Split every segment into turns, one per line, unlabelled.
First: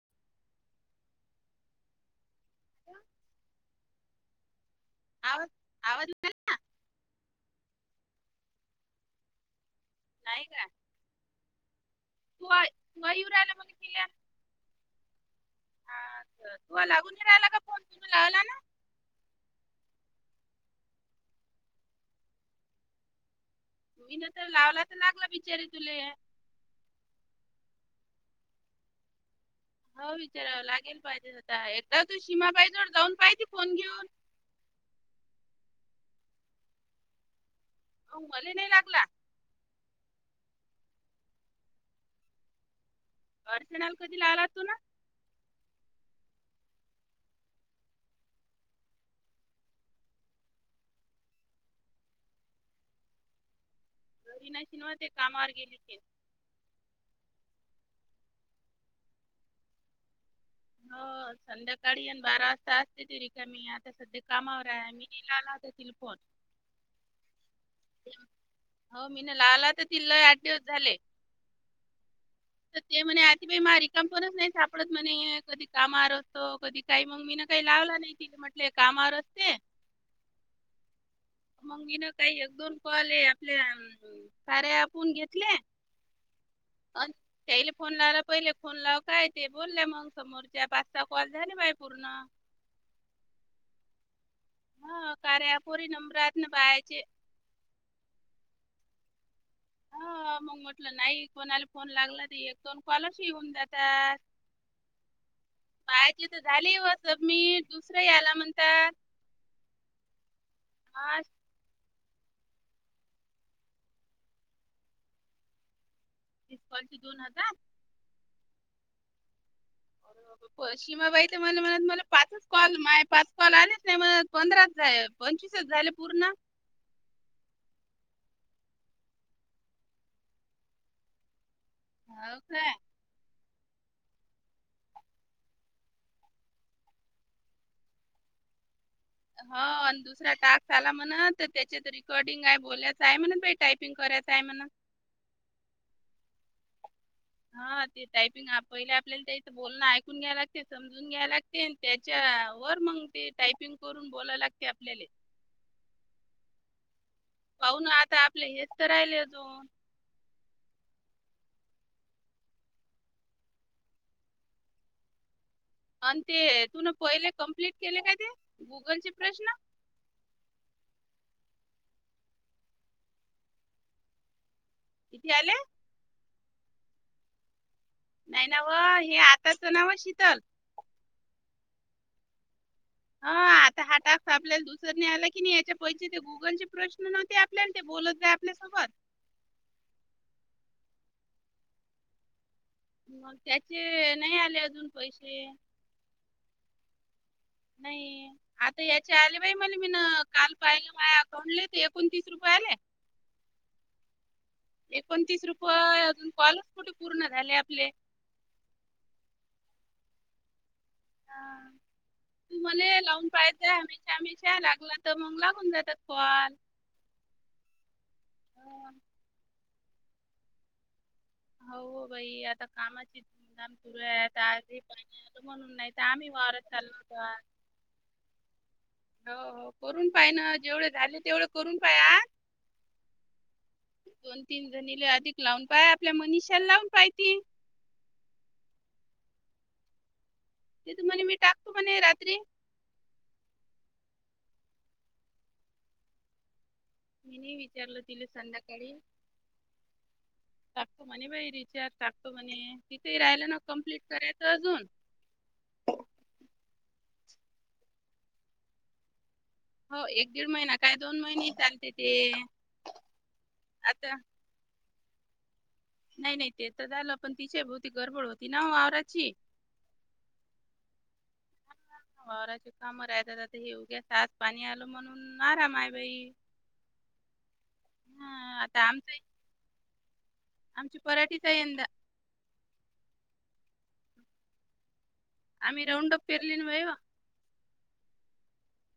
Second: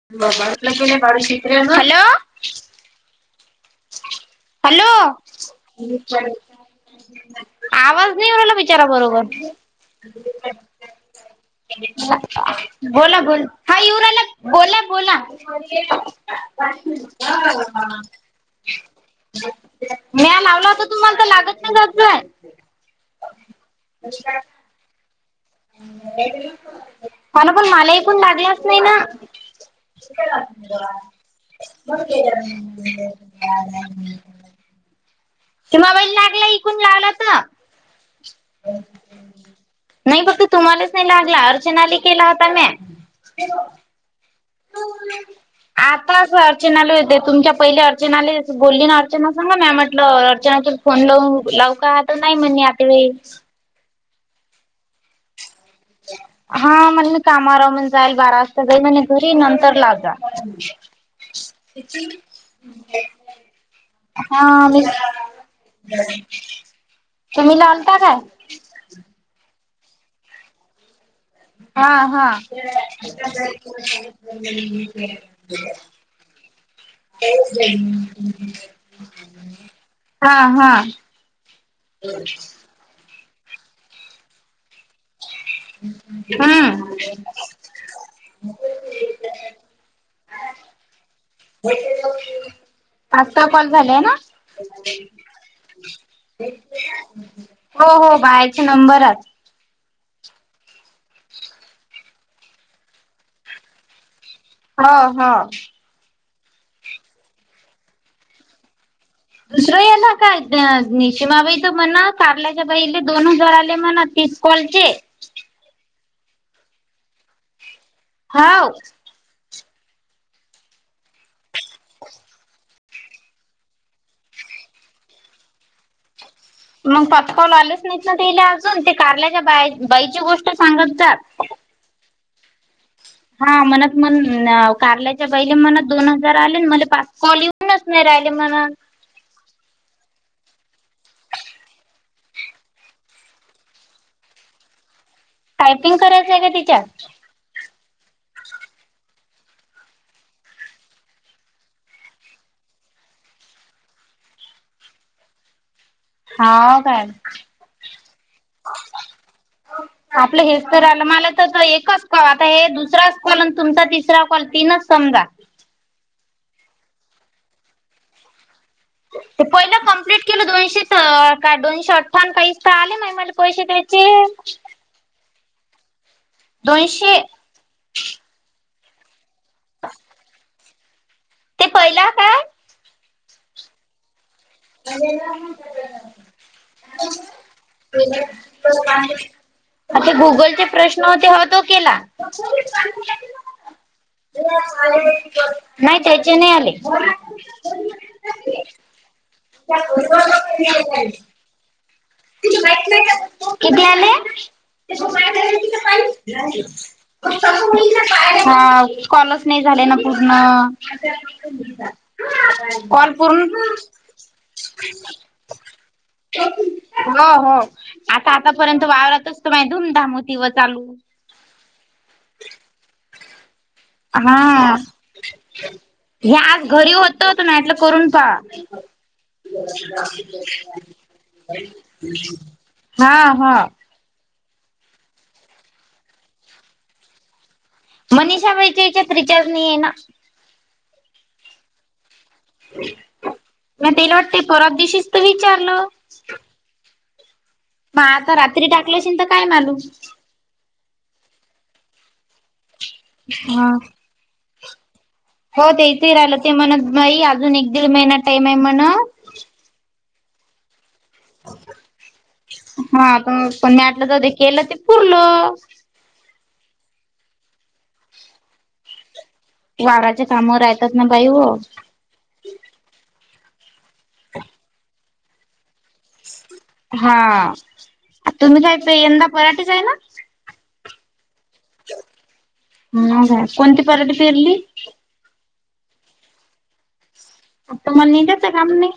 [unintelligible] Hello hello
आवाज
आवाज नाही येऊ राहिला बिचारा बरोबर.
नाही का तू आ- तू
बोला,
येऊ
बोला
राहिला म्हणे
हा येऊ
केल्या
रायला? बोला, बोला.
तू लागून नाही राहिला का फोन
[inaudible]
तुम्ही लावला ना
म्या लावला होता तुम्हाला, तर लागत ना जात जाय.
तीन तर लावला तर लागला बिचारी तुले
हाना पण मला ईकूण लागलाच नाही ना.
हो विचारावं लागेल पाहिजे आता एकदा तू सीमाबाई जवळ जाऊन पाहिजे फोन घेऊन
[inaudible] सीमाबाईला लागला. इकून लावला त.
हो मले नाही लागला.
नाही फक्त तुम्हालाच नाही लागला. अर्चनाला केला होता म्या.
अर्चनाला कधी लावला तोना?
आता असं अर्चनाले होते. तुमच्या पहिले अर्चनाला बोलली ना. अर्चना संग म्या म्हटलं अर्चना तू फोन लाव लावू का? त नाही म्हणे आत्या बाई.
घरी नाहीते. कामावर गेले ते.
हा म्हण मी कामा [unintelligible] जाईल बारा वाजता जाईल म्हणे घरी नंतर लाव जा.
हो संध्याकाळीन बारा वाजता असते ती रिकामी. आता सध्या कामावर आहे. मी तिलाल तिला फोन.
तुम्ही लालता काय?
हो मी न लावला होता तिला. आठ दिवस झाले.
हा हा.
ते म्हणे आती बाई माह रिकाम पणच नाही सापडत म्हणे. कधी कामावर असतो. कधी काही. मग मीन काही लावला नाही तिले. म्हटले हे कामावर असते.
हा हा.
मग मी न काही एक दोन कॉल हे आपल्या अम्म कार्या ऍपून घेतले.
ह.
अन त्याला फोन लावला पहिले. फोन लाव काय? ते बोलल्या मग समोरच्या. पाचसहा कॉल झाले माहे पूर्ण.
पाच सहा कॉल झालेय ना?
हा कार्या अँपवरही नंबर आहेत ना बायांचे.
हो हो बाहाचे नंबरच.
ह मग म्हटलं नाही कोणाला फोन लागला त, एक दोन कॉलस येऊन जातात.
ह ह.
बाहाचे तर झाले ओ सबमिट. दुसरं याला म्हणतात.
दुसरं याला काय? नि
हा
शिमाबाई त म्हन कारल्याच्या बाहिले दोन हजार आले म्हण तीस कॉलचे.
तीस कॉलचे दोन हजार?
हाव.
[unintelligible] सीमाबाई त मला म्हण. मला पाच कॉल माहे पाच कॉल आलेच नाही म्हण. पंधराच झाले. पंचवीसच झाले पूर्ण.
मग पाच कॉल आलेच नाहीत ना तेला अजून. ते कारल्याच्या बा बाईची गोष्ट सांगत होत्या.
हव का?
हा म्हणत म कारल्याच्या बाईला म्हण दोन हजार आले. मले पाच कॉल ये उनच नाही राहिले म्हण.
हा अंन दुसरा टास्क आला म्हण. त्याच्यात रेिकॉर्डिंग आहे, बोयचं आहे म्हण. टायपिंग करायच आहे म्हण.
टायपिंग करायचंय का तिच्यात.
हा ते टायपिंग पहिले आपल्याला त्याच बोलण ऐकून घ्याय लागते मज... जून घ्याय लागते आणि त्याच्या वर मग ते टायपिंग करून बोला लागते आपल्याला.
हा काय?
पाऊ ना आता आपले हेच तर राहिले अजून.
आपल हेच तर आल मला तर एकच कॉ आता हे दुसरा कॉल आणि तुमचा तिसरा कॉल तीनच समजा.
आन ते तू न पहिले कमप्लीट केले काय ते? गुगलचे
ते
प्रश्न
पहिल क्प्लीट.. केलं दोनशे तर काय दोनशे अठ्ठा काही तर आले माहि मला पैसे द्यायचे
किती आल?
दोनशे.
नाही नाव हे आताचं नव शीतल
ते पहिला काय
ह हा टास्क आपल्याला दुसरने आला की नाही याच्या पहिजे ते गुगलचे प्रश्न नव्हते आपल्याला ते बोलत जाय आपल्यासोबत
अते गुगलचे प्रश्न होते ह तो केला. [inaudible]
मग त्याचे नाही आले अजून पैसे.
नाही त्याचे नाही आले.
नाही आता याच्या आले बाई मला मी न काल पाहिल माया अकाउडले एक...
कती आले? [inaudible]
एकोणतीस रुपये अजून कॉलच कुठे पूर्ण झाले आपले
हा कॉलस नाही झाले ना पूर्ण.
हा.
[inaudible]
तू म्हले
कॉल
लावून
पूर्ण
पाळायचय हमेशा हमेशा लागला तर मग लागून जातात कॉल. [unintelligible]
हो हो आता आतापर्यंत वावरातचत माहि धूमधाम होती व चालू.
हाव व बाई आता कामाच हे ना चालू.
हा
नाही तर आम्ही
हे
वावरात
आज घरी
चाललो होतो
होत
आज.
ते मी म्हटल करून पाहा. ह.
हो हो करून पाय ना जेवढे झाले तेवढे करून पाया आ.
हा हा.
दोन तीन जणीले अधिक लावून पाय आपल्या मनिशाला लावून पाय तिन.
मनीषाबाईच्यायाचात रिचार्ज नाही हे ना.
ते तमन्ना मी टाकतो म्हणे रात्री.
मि तिला वाटते पराच्या दिशीस तर विचारल.
[inaudible]
मग आता रात्री
संध्याकाळी
टाकल्या अशिन तर काय मालूम.
टाकतो म्हणे बाई रिचार टाकतो म्हणे तिथे राहिल ना
हा
कम्प्लीट करायच अजून.
हो तेचही राहिल ते म्हणत बई अजून एक दीड महिना टाईम आहे म्हण.
हो एक दीड महिना काय दोन महिने चालते ते, आता...
केल ते पुरल.
नाही नाही ते तर झाल पण तिच्या भोती गडबड होती ना वावराची.
वावराचे काम राहतात ना बाई हो.
वावराची काम राहता ते हे ऊगच आज पाणी आल म्हणून.. आ माय बाई
हा
हा आता आमच... [unintelligible]
मराठीच आहे ना.
आमची पराठीच यंदा.
ह का कोणती पराठी पेरली.
आम्ही राऊंड अप फेरलि न होय हो.
मग त मला यनिदाच काम नाही.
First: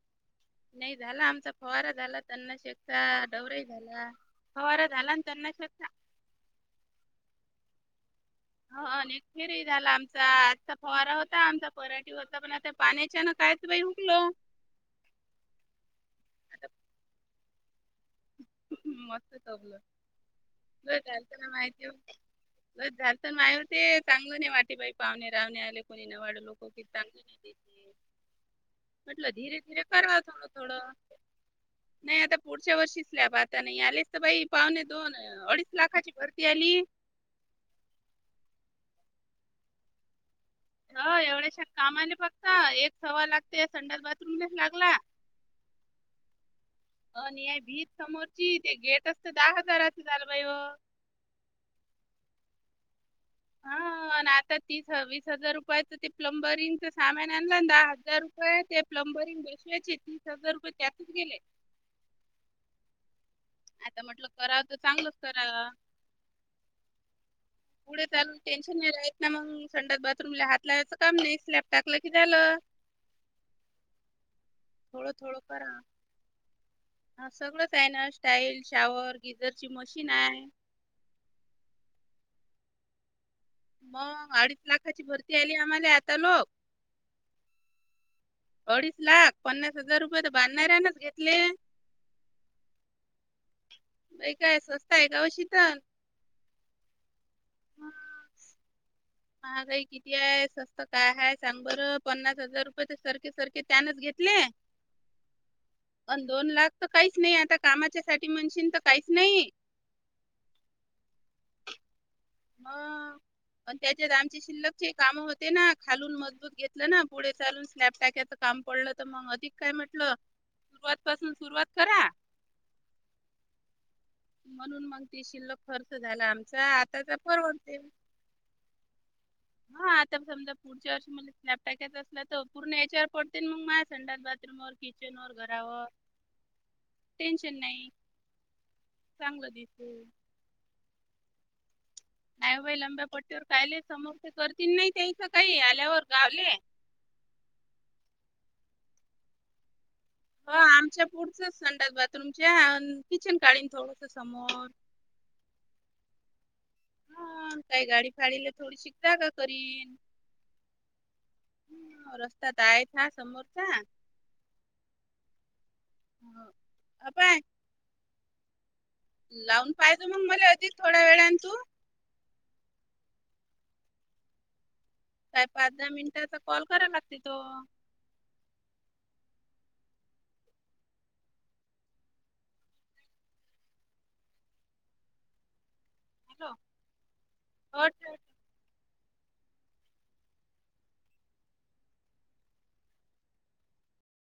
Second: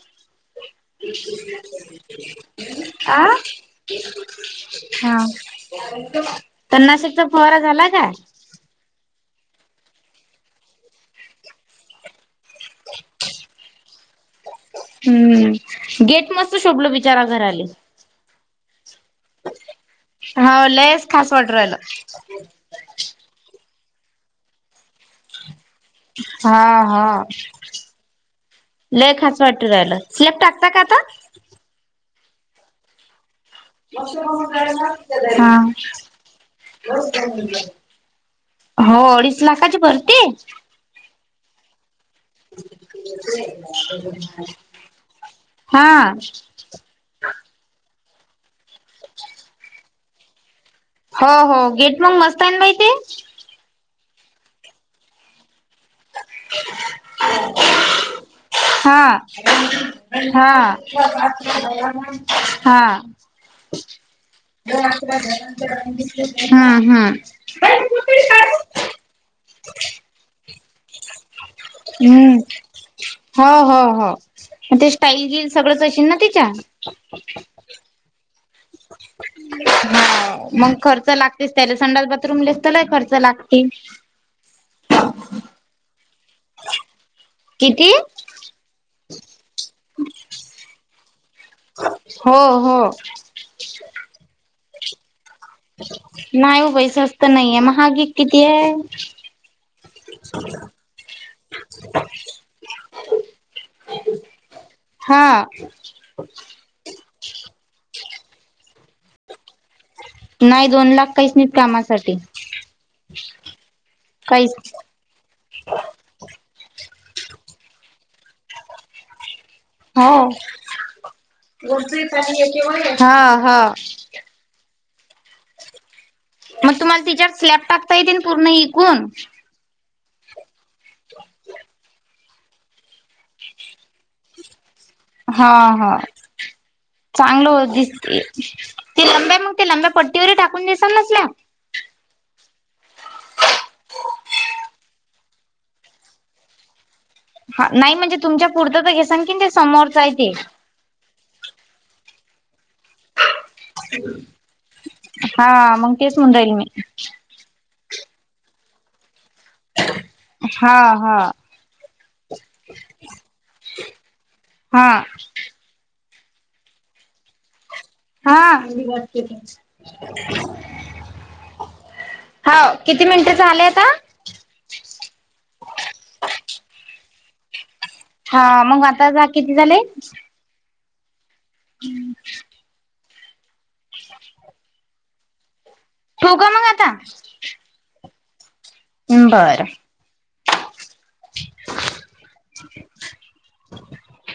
नाही
[unintelligible]
झाला आमचा फवारा झाला त्यांना शेकचा
आ?
डवराही झाला फवारा झाला
हा.
आणि त्यांना शेकचा
तर नाशिकचा फुवारा झाला का?
ह न फेरी झाला आमचा आजचा फवारा होता आमचा पराठी होता पण आता पाण्याच्यान कायच बाई हुकलो
हम्म गेट मस्त
आता
शोभल बिचारा घराले.
[unintelligible]
हो लयस खास वाटू राहील
लयच झारत न मायर ते चांगलं नाही वाटे बाई पाहुणे रावणे आले कुणी ना वाड लोक
हा
को तांग
हा
नाही देेते
लय
म्हटलं
खास
धीरे -
वाटू
धीरे
राहिलं
कराव
स्लॅब
थोडं -
टाकता
थोडं.
का आता
नाही आता पुढच्या वर्षीच स्लॅब आत ताने नाही आलेस तर बाई पावणे दोन
हा
अडीच लाखाची भरती आली.
हो अडीच लाखाची भर्ती?
हो एवढ्याशा कामाने बघ फक्त एक सवा -लाख ते संडास बाथरूमलेच लागला.
हा
अनि आहे भीत समोरची ते गेट असत दहा हजाराच झालं बाई व.
हो हो गेट मग मस्त आहे न बई ते.
हा आणि आता तीस - वीस हजार रुपयात तर ते प्लंबरिंगच सामान आणलन दहा हजार रुपये ते
हा
प्लंबरिंग बसवायचे तीस हजार रुपये त्यात कती गेले?
हा.
आता म्हटलं
[unintelligible]
करावं तर चांगलंच करावं.
हा हा.
पुढेेच अन् टेन्शन नाही राहीत ना मग संडास बाथरूमले हात लावयचं काम नाही स्लॅब टाकलं की
हम्म
झालं.
हो हो हो ते
थोडं
स्टाईल
थोडं
जीन
करा.
सगळंच अशेल ना तिच्या.
हा सगळंच आहे ना स्टाईल शॉवर गीजर ची मशीन आहे.
हा मग खर्च लागत दिस त्याला संडास बाथरूमला दीसतलाई खर्च लागते.
मग अडीच लाखाची भरती आली आम्हाला आता लोक.
किती?
अडीच लाख पन्नास हजार रुपये तर बांधणाऱ्यानच घेतले.
हो हो.
ते काय स्वस्त आहे का वा अशी तर.
नाही व बई सस्त तर नाहीये महाग एक किती आहे.
महागाई किती आहे स्वस्त काय हाय सांग बरं पन्नास हजार रुपये तर सरकी सरकीत. त्यानच घेतले.
हा.
अन् दोन लाख तर काहीच नाही आता कामाच्या साठी म्हणशीन तर काहीच नाही.
नाही दोन लाख काहीच नाहीत कामासाठी.
म पण त्याच्यात आमची
काहीच
शिल्लक ये कामे होते ना खालून मजबूत घेतलं ना पुढे चालून स्लॅब टाकायच काम पडलं तर मग अधिक काय
हो.
म्हटलं सुरुवात पासून सुरुवात करा
[unintelligible] हा हा.
म्हणून मग ते शिल्लक खर्च झाला आमचा
मग तुम्हाला
आताचा
तिच्यावर स्लॅब
परवडते.
टाकता पूर्ण विकून.
हा आता समजा पुढच्या वर्षी मला स्लॅब टाकायचा असला तर. पूर्ण याच्यावर पडतेन मग मा संतात बाात्रूमवर.
हा हा. चांगल
टेन्शन
हो
नाही
दिसते ती लंब्या
चांगलं
मग ते लांब्या
दिसते.
पट्टीवर टाकून दिसाल नसल्या.
नाही बाई लंब्या पट्टीवर कायले समोर ते करतील नाही त्याचं काही आल्यावर गावले.
हा नाही म्हणजे तुमच्या पुरतं तर घेसान की ते समोरचं आहे ते.
हो आमच्या पुढचच संतात बाथरूमच्या किचन काढन थोडस समोर.
हा मग केस म्हण राईल मी.
ह काही गाडी फाडीला थोडी शिकता का करीन.
हां हां.
हं, रस्ता तर आहेच हा समोरचा.
हां.
[unintelligible]
हां.
लावून पाहिजे मग मला होती थोड्या वेळान तू.
हो किती मिनिटे झाले आता?
काय पाच दहा मिनिटाचा कॉल कराय लागते तो.
हा मग आता जा किती झाले? हम्. ठो का
हॅलो
मग आता.
[inaudible]
हम्म बरं. [inaudible]